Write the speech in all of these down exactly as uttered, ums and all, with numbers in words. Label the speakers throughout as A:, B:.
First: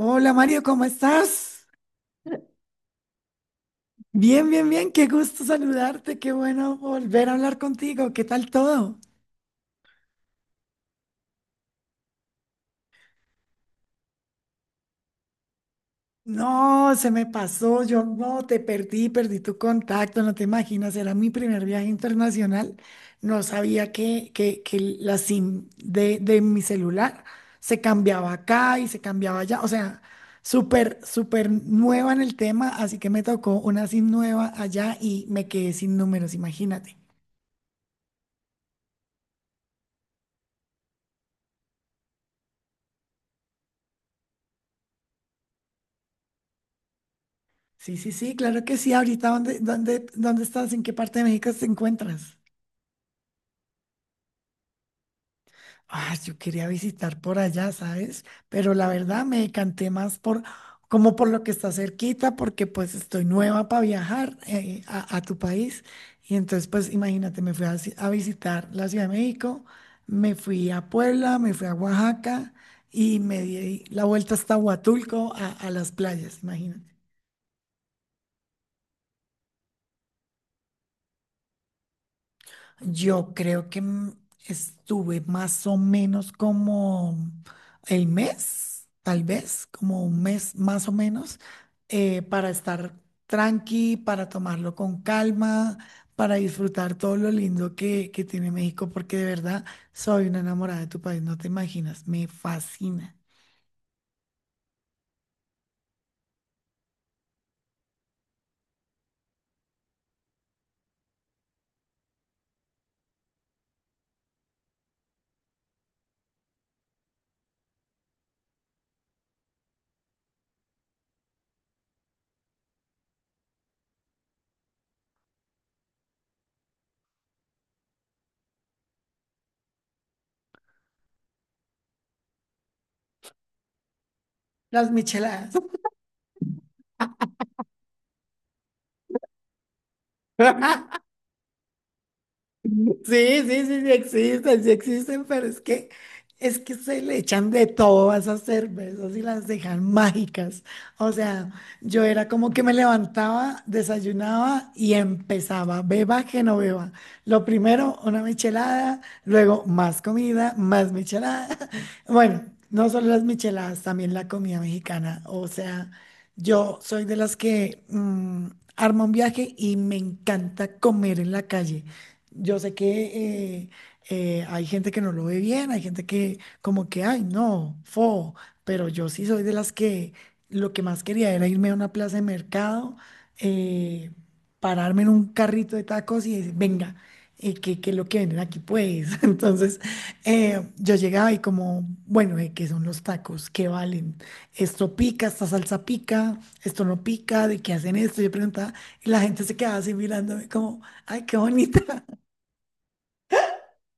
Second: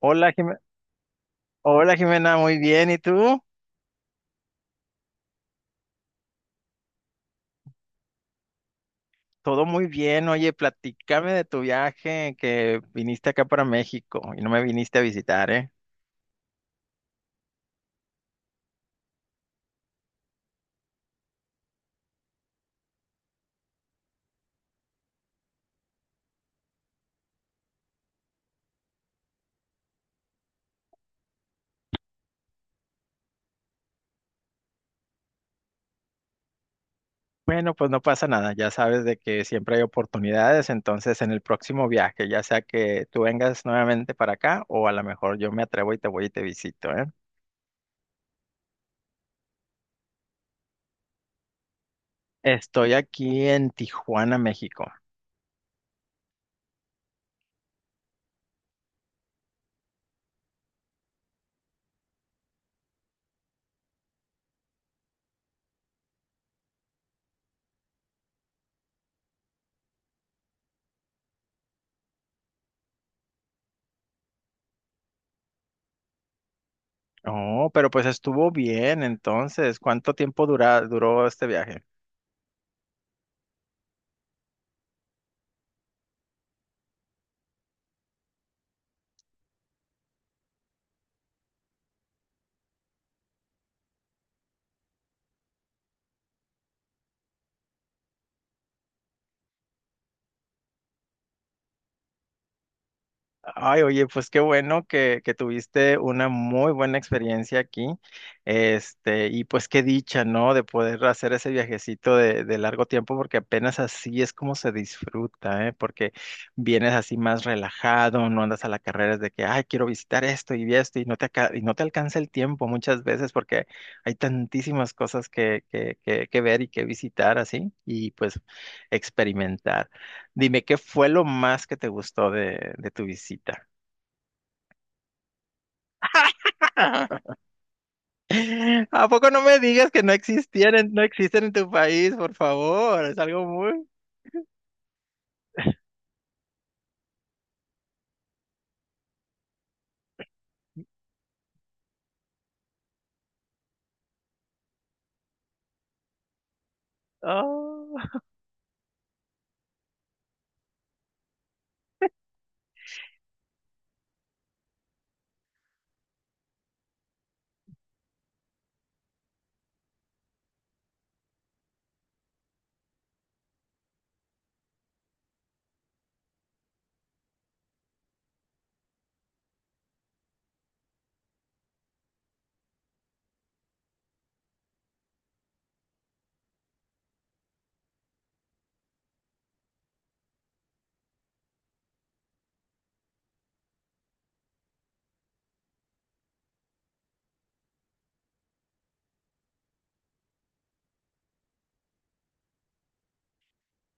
A: Hola, Jime-
B: Mario, ¿cómo estás?
A: Hola Jimena, muy bien. ¿Y tú?
B: Bien, bien, bien, qué gusto saludarte, qué bueno volver a hablar contigo, ¿qué tal todo?
A: Todo muy bien. Oye, platícame de tu viaje que viniste acá para México y no me viniste a visitar, ¿eh?
B: No, se me pasó, yo no te perdí, perdí tu contacto, no te imaginas, era mi primer viaje internacional, no sabía que, que, que la SIM de, de mi celular se cambiaba acá y se cambiaba allá, o sea, súper, súper nueva en el tema, así que me tocó una SIM nueva allá y me quedé sin números, imagínate.
A: Bueno, pues no pasa nada. Ya sabes de que siempre hay oportunidades. Entonces, en el próximo viaje, ya sea que tú vengas nuevamente para acá o a lo mejor yo me atrevo y te voy y te visito, ¿eh?
B: Sí, sí, sí, claro que sí. Ahorita, ¿dónde, dónde, dónde estás? ¿En qué parte de México te encuentras?
A: Estoy aquí en Tijuana, México.
B: Ah, yo quería visitar por allá, ¿sabes? Pero la verdad me decanté más por, como por lo que está cerquita, porque pues estoy nueva para viajar eh, a, a tu país. Y entonces, pues imagínate, me fui a, ci- a visitar la Ciudad de México, me fui a Puebla, me fui a Oaxaca y me di la vuelta hasta Huatulco a, a las playas, imagínate.
A: Oh, pero pues estuvo bien. Entonces, ¿cuánto tiempo dura- duró este viaje?
B: Yo creo que mm, estuve más o menos como el mes, tal vez, como un mes más o menos, eh, para estar tranqui, para tomarlo con calma, para disfrutar todo lo lindo que, que tiene México, porque de verdad soy una enamorada de tu país, no te imaginas, me fascina.
A: Ay, oye, pues qué bueno que, que tuviste una muy buena experiencia aquí. Este, y pues qué dicha, ¿no? De poder hacer ese viajecito de, de largo tiempo, porque apenas así es como se disfruta, ¿eh? Porque vienes así más relajado, no andas a la carrera de que, ay, quiero visitar esto y vi esto, y no te, aca- y no te alcanza el tiempo muchas veces, porque hay tantísimas cosas que, que, que, que ver y que visitar así, y pues experimentar. Dime, ¿qué fue lo más que te gustó de, de tu visita?
B: Las micheladas.
A: ¿A poco no me digas que no existían, en- no existen en tu país, por favor? Es
B: Sí,
A: algo
B: sí, sí,
A: muy...
B: sí existen, sí existen, pero es que es que se le echan de todo a esas cervezas y las dejan mágicas. O sea, yo era como que me levantaba, desayunaba y empezaba, beba que no beba. Lo primero,
A: Oh.
B: una michelada, luego más comida, más michelada. Bueno, no solo las micheladas, también la comida mexicana. O sea, yo soy de las que mm, arma un viaje y me encanta comer en la calle. Yo sé que eh, eh, hay gente que no lo ve bien, hay gente que como que, ay, no, fo, pero yo sí soy de las que lo que más quería era irme a una plaza de mercado, eh, pararme en un carrito de tacos y decir, venga, eh, ¿qué, qué es lo que venden aquí, pues? Entonces, eh, yo llegaba y como, bueno, eh, ¿qué son los tacos? ¿Qué valen? Esto pica, esta salsa pica, esto no pica, ¿de qué hacen esto? Yo preguntaba y la gente se quedaba así mirándome como... Ay, qué bonita.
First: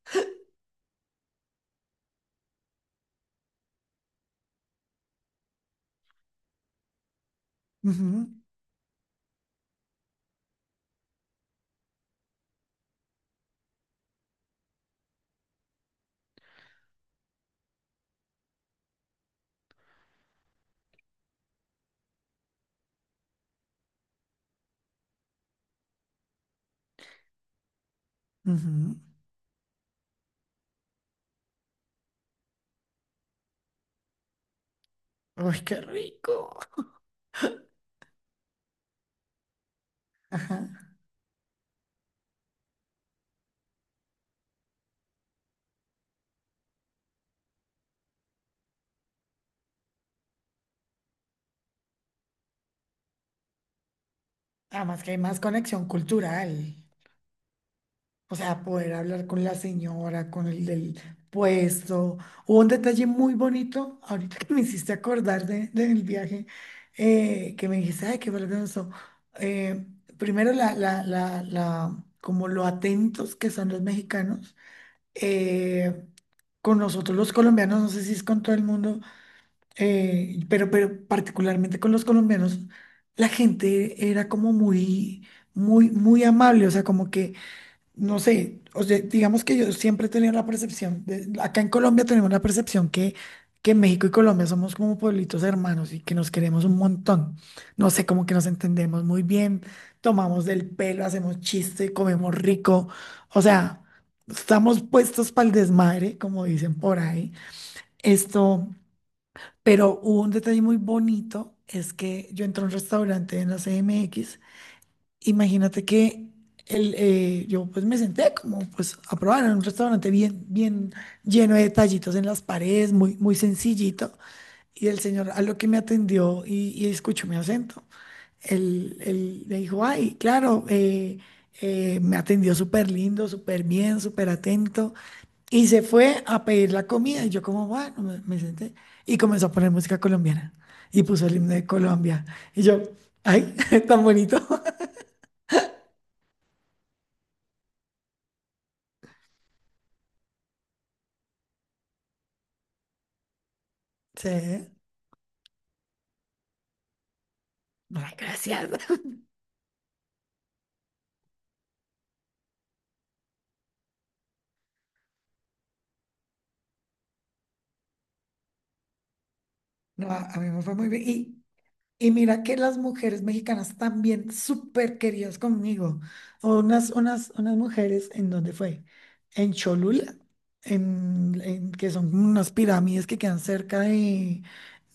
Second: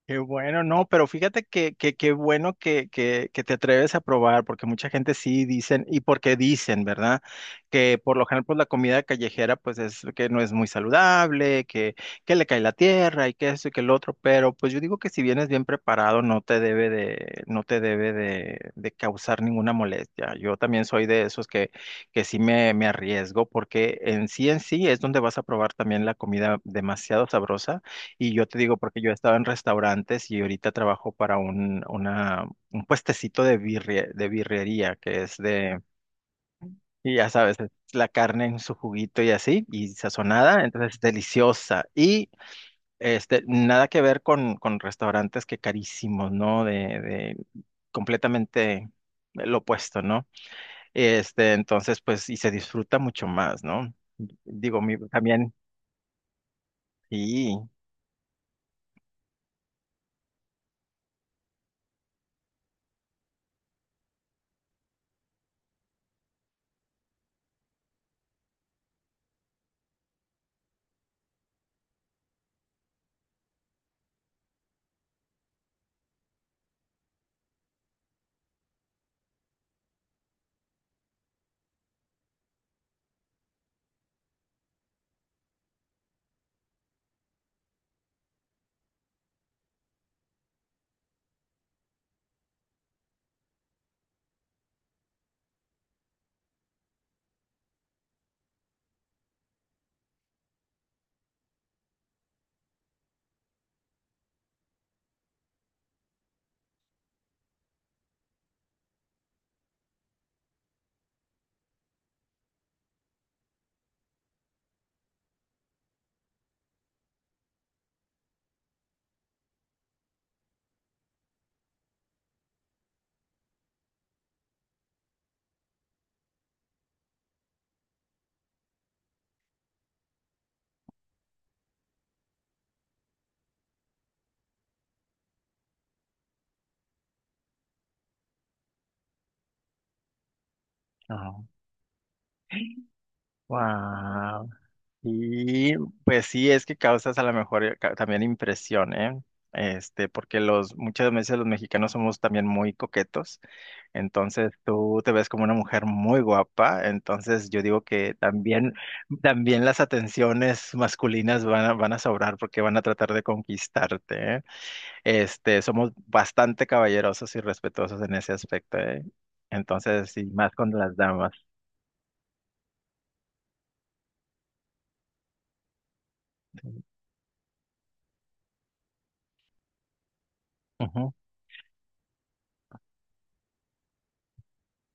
A: Qué bueno, no, pero fíjate que, que, qué bueno que, que, que te atreves a probar, porque mucha gente sí dicen, y porque dicen, ¿verdad? Que por lo
B: Ujú,
A: general, pues la comida callejera, pues es que no es muy saludable, que, que le cae la tierra y que esto y que el otro, pero pues yo digo que si vienes bien preparado, no te debe de, no te debe de, de causar ninguna molestia. Yo también soy de esos que, que sí me, me arriesgo, porque en sí en sí es donde vas a probar también la comida demasiado sabrosa y yo te digo,
B: ujú.
A: porque yo he estado en restaurantes y ahorita trabajo para un, una, un puestecito de birria, de birrería, que es
B: Uy,
A: de,
B: qué rico.
A: y ya sabes, es la carne en su juguito y así, y sazonada,
B: Ajá.
A: entonces deliciosa. Y este, nada que ver con, con restaurantes que carísimos, ¿no? De, de completamente lo opuesto, ¿no? Este, entonces, pues, y se disfruta mucho más, ¿no? Digo, mi,
B: Además que hay más
A: también,
B: conexión cultural.
A: sí.
B: O sea, poder hablar con la señora, con el del puesto. Hubo un detalle muy bonito, ahorita que me hiciste acordar de, del viaje, eh, que me dijiste, ay, qué valioso. Eh, Primero, la, la, la, la, como lo atentos que son los mexicanos. Eh, con nosotros los colombianos, no sé si es con todo el mundo eh, pero, pero particularmente con los colombianos, la gente era como muy, muy, muy amable, o sea, como que, no sé, o sea, digamos que yo siempre he tenido la percepción, de- acá en Colombia tenemos la percepción que, que México y Colombia somos como pueblitos hermanos y que nos queremos un montón, no sé, como que nos entendemos muy bien, tomamos del pelo, hacemos chiste, comemos rico, o sea, estamos puestos para el desmadre, como dicen por ahí, esto... Pero hubo un detalle muy bonito, es que yo entré a un restaurante en la C M X, imagínate que el, eh, yo pues me senté como pues a probar en un restaurante bien, bien lleno de detallitos en las paredes, muy, muy sencillito, y el señor a lo que me atendió y, y escuchó mi acento, él, él me dijo, ay, claro, eh, eh, me atendió súper lindo, súper bien, súper atento. Y se fue a pedir la comida y yo como, bueno, me, me senté y comenzó a poner música colombiana y puso el himno de Colombia. Y yo, ay, tan bonito.
A: Wow. Y pues sí, es que causas a lo mejor eh, ca- también impresión, ¿eh? Este, porque los, muchas veces los mexicanos somos también muy coquetos,
B: Sí,
A: entonces
B: ay,
A: tú te ves como una mujer muy guapa, entonces yo digo que
B: gracias.
A: también, también las atenciones masculinas van a, van a sobrar porque van a tratar de conquistarte, ¿eh? Este, somos bastante caballerosos y respetuosos en ese aspecto, ¿eh? Entonces,
B: No, a
A: sí,
B: a mí
A: más
B: me
A: con
B: fue muy
A: las
B: bien.
A: damas.
B: Y, y mira que las mujeres mexicanas también súper queridas conmigo. Unas, unas, unas mujeres, ¿en dónde fue? En Cholula,
A: Ujú,
B: en, en- que son unas pirámides que quedan cerca de,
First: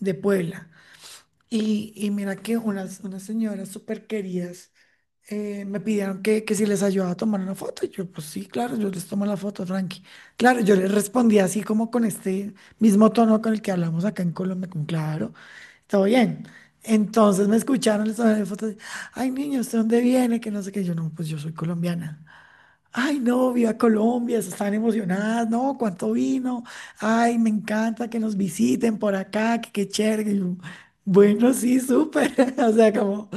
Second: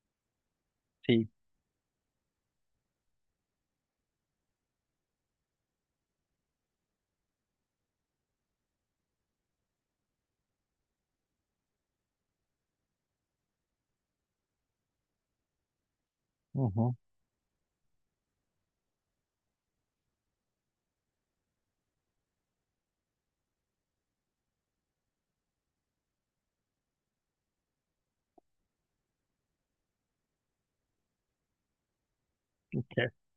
B: de Puebla.
A: sí.
B: Y, y mira que unas, unas señoras súper queridas eh, me pidieron que, que si les ayudaba a tomar una foto. Y yo, pues sí, claro, yo les tomo la foto, tranqui. Claro, yo les respondí así como con este mismo tono con el que hablamos acá en Colombia, con claro, todo bien.
A: Ujú.
B: Entonces me escucharon, les tomé la foto. Ay, niño, ¿usted dónde viene? Que no sé qué. Yo, no, pues yo soy colombiana. Ay, no, viva Colombia, se están emocionadas, no, cuánto vino, ay, me encanta que nos visiten por acá, que qué chévere. Y yo, bueno, sí, súper, o sea, como,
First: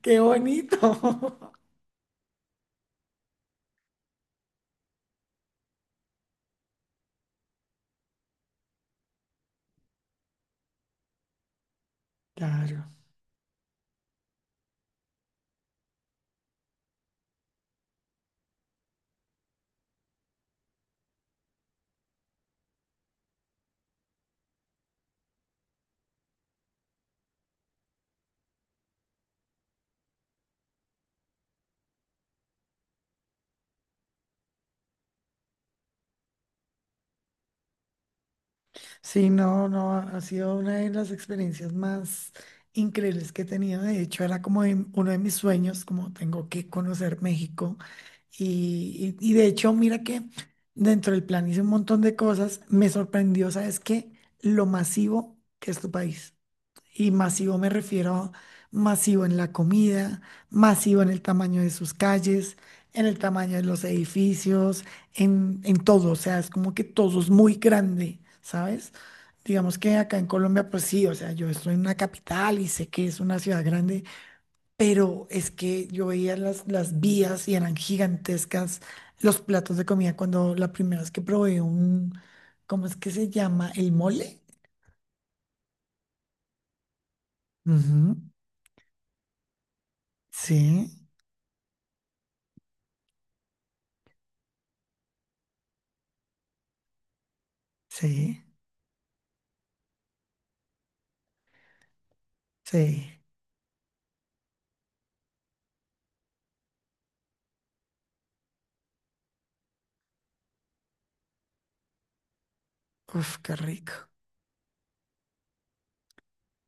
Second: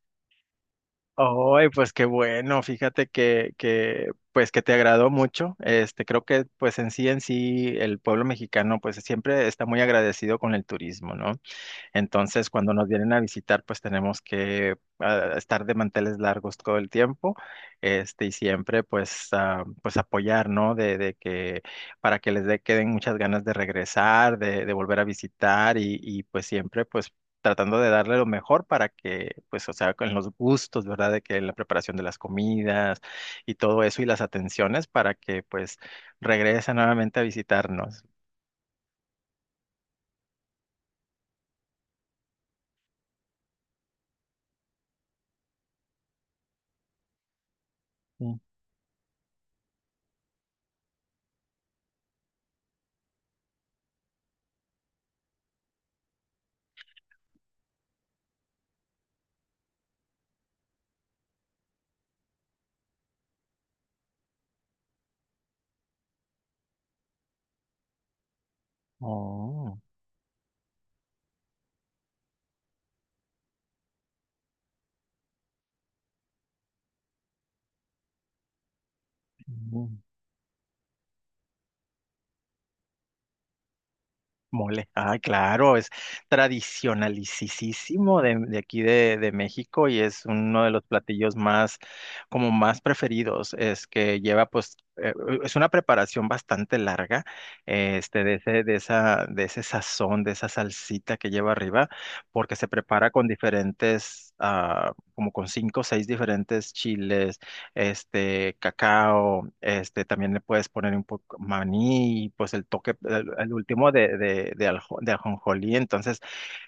B: qué bonito.
A: Ay, pues qué bueno, fíjate que, que, pues que te agradó mucho. Este, creo que pues en sí en sí el pueblo mexicano pues siempre está muy agradecido con el turismo, ¿no? Entonces, cuando nos
B: Claro.
A: vienen a visitar, pues tenemos que ah, estar de manteles largos todo el tiempo, este, y siempre, pues, ah, pues apoyar, ¿no? De, de que, para que les dé queden muchas ganas de regresar, de, de volver a visitar, y, y pues siempre, pues, tratando de darle lo mejor para que, pues, o sea, con los gustos, ¿verdad? De que la preparación de las comidas y todo eso y las atenciones para que, pues, regresen nuevamente a visitarnos.
B: Sí, no, no, ha sido una de las experiencias más increíbles que he tenido. De hecho, era como de- uno de mis sueños, como tengo que conocer México.
A: Sí.
B: Y, y- y de hecho, mira que dentro del plan hice un montón de cosas. Me sorprendió, ¿sabes qué? Lo masivo que es tu país. Y masivo me refiero masivo en la comida, masivo en el tamaño de sus calles, en el tamaño de los edificios, en, en todo. O sea, es como que todo es muy grande, ¿sabes?
A: Oh.
B: Digamos que acá en Colombia, pues sí, o sea, yo estoy en una capital y sé que es una ciudad grande, pero es que yo veía las, las vías y eran gigantescas los platos de comida cuando la primera vez que probé un, ¿cómo es que se llama? El mole.
A: Mole, ah, claro, es
B: Ujú,
A: tradicionalicisísimo de, de aquí de, de México y es uno de los
B: sí,
A: platillos más, como más preferidos. Es que lleva, pues, eh, es una preparación bastante larga, eh, este, de
B: sí.
A: ese, de esa, de ese sazón, de esa salsita que lleva arriba, porque se prepara
B: Sí,
A: con diferentes, ah, como con cinco o seis diferentes chiles este, cacao, este, también le puedes poner un poco maní, pues el toque, el,
B: uf,
A: el
B: qué
A: último
B: rico.
A: de, de, de, aljo- de ajonjolí, entonces,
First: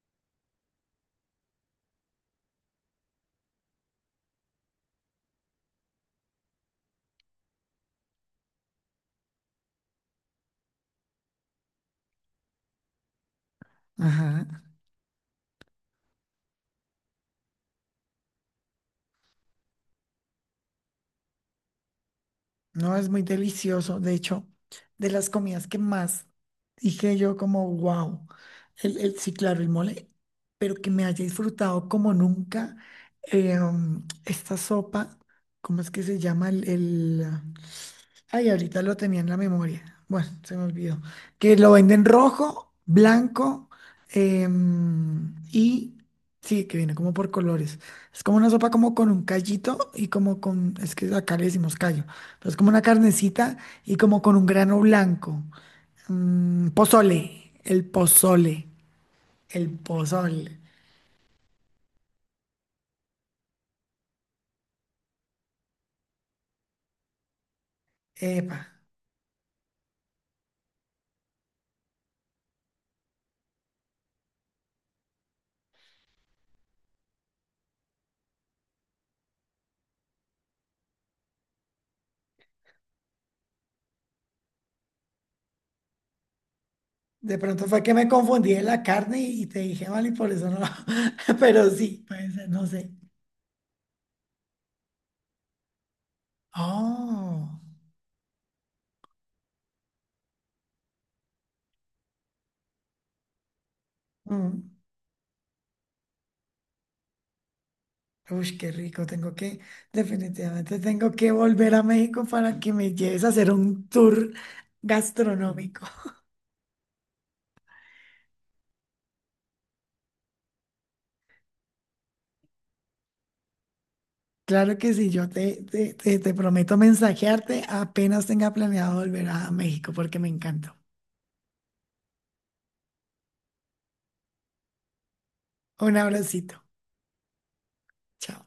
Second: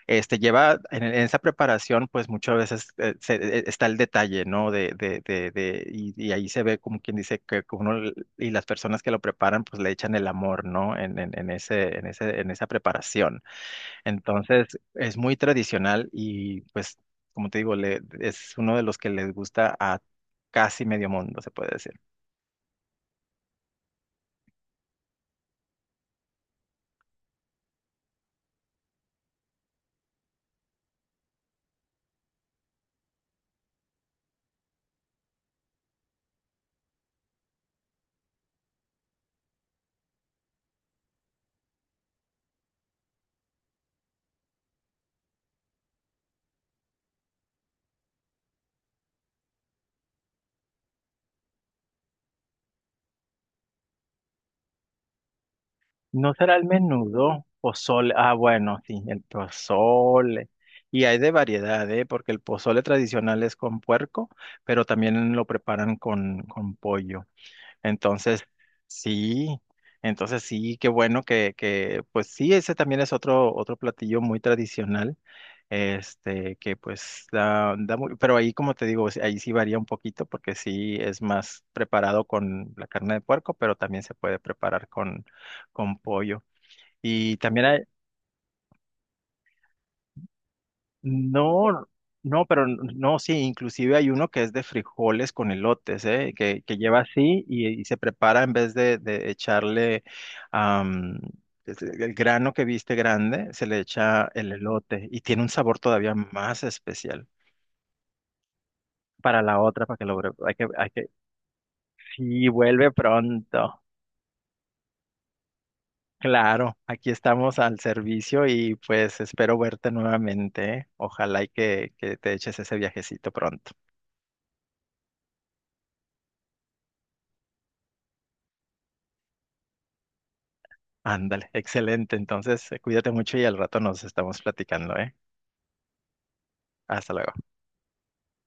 A: este, lleva, en, en esa preparación, pues muchas veces eh, se- eh, está el detalle, ¿no? De, de, de, de- y, y ahí se ve como quien dice que uno, l- y las personas que lo preparan, pues le echan el amor, ¿no? En, en, en ese, en ese, en esa preparación.
B: Ajá.
A: Entonces, es muy tradicional y pues, como te digo, le, es uno de los que les gusta a casi medio mundo, se puede decir.
B: No, es muy delicioso. De hecho, de las comidas que más dije yo como, wow, el, el, sí, claro, el mole, pero que me haya disfrutado como nunca eh, um, esta sopa, ¿cómo es que se llama? El, el, Ay, ahorita lo tenía en la memoria. Bueno, se me olvidó. Que lo venden rojo, blanco em, y sí, que viene como por colores. Es como una sopa como con un callito y como con, es que acá le decimos callo, pero es como una carnecita y como con un grano blanco.
A: ¿No será el
B: Mm,
A: menudo?
B: pozole, el
A: Pozole. Ah,
B: pozole,
A: bueno, sí, el
B: el
A: pozole.
B: pozole.
A: Y hay de variedad, ¿eh? Porque el pozole tradicional es con puerco, pero también lo preparan con, con pollo. Entonces,
B: Epa.
A: sí, entonces sí, qué bueno que, que, pues sí, ese también es otro, otro platillo muy tradicional, este, que pues da, da muy, pero ahí como te digo, sí, ahí sí varía un poquito porque sí es más preparado con la carne de puerco, pero también se puede preparar con, con pollo.
B: De
A: Y también
B: pronto
A: hay,
B: fue que me confundí en la carne y te dije mal y por eso no. Pero
A: no,
B: sí, puede
A: no,
B: ser,
A: pero
B: no
A: n-
B: sé.
A: no, sí, inclusive hay uno que es de frijoles con elotes, ¿eh? Que, que lleva así
B: Oh.
A: y, y se prepara en vez de, de echarle am, es- eh, el grano que viste grande, se le echa el
B: Mm.
A: elote y tiene un sabor todavía más especial.
B: Uy, qué rico, tengo
A: Para la
B: que,
A: otra, para que lo... bre- hay que,
B: definitivamente
A: hay que,
B: tengo que volver a México
A: sí,
B: para que
A: vuelve
B: me lleves a hacer
A: pronto.
B: un tour gastronómico.
A: Claro, aquí estamos al servicio y pues espero verte nuevamente, ¿eh? Ojalá y que, que te eches ese viajecito pronto.
B: Claro que sí, yo te, te, te, te prometo mensajearte apenas tenga planeado volver a México porque me encantó.
A: Ándale, excelente. Entonces, eh, cuídate mucho y al rato nos estamos platicando, ¿eh?
B: Un abracito.
A: Hasta luego.
B: Chao.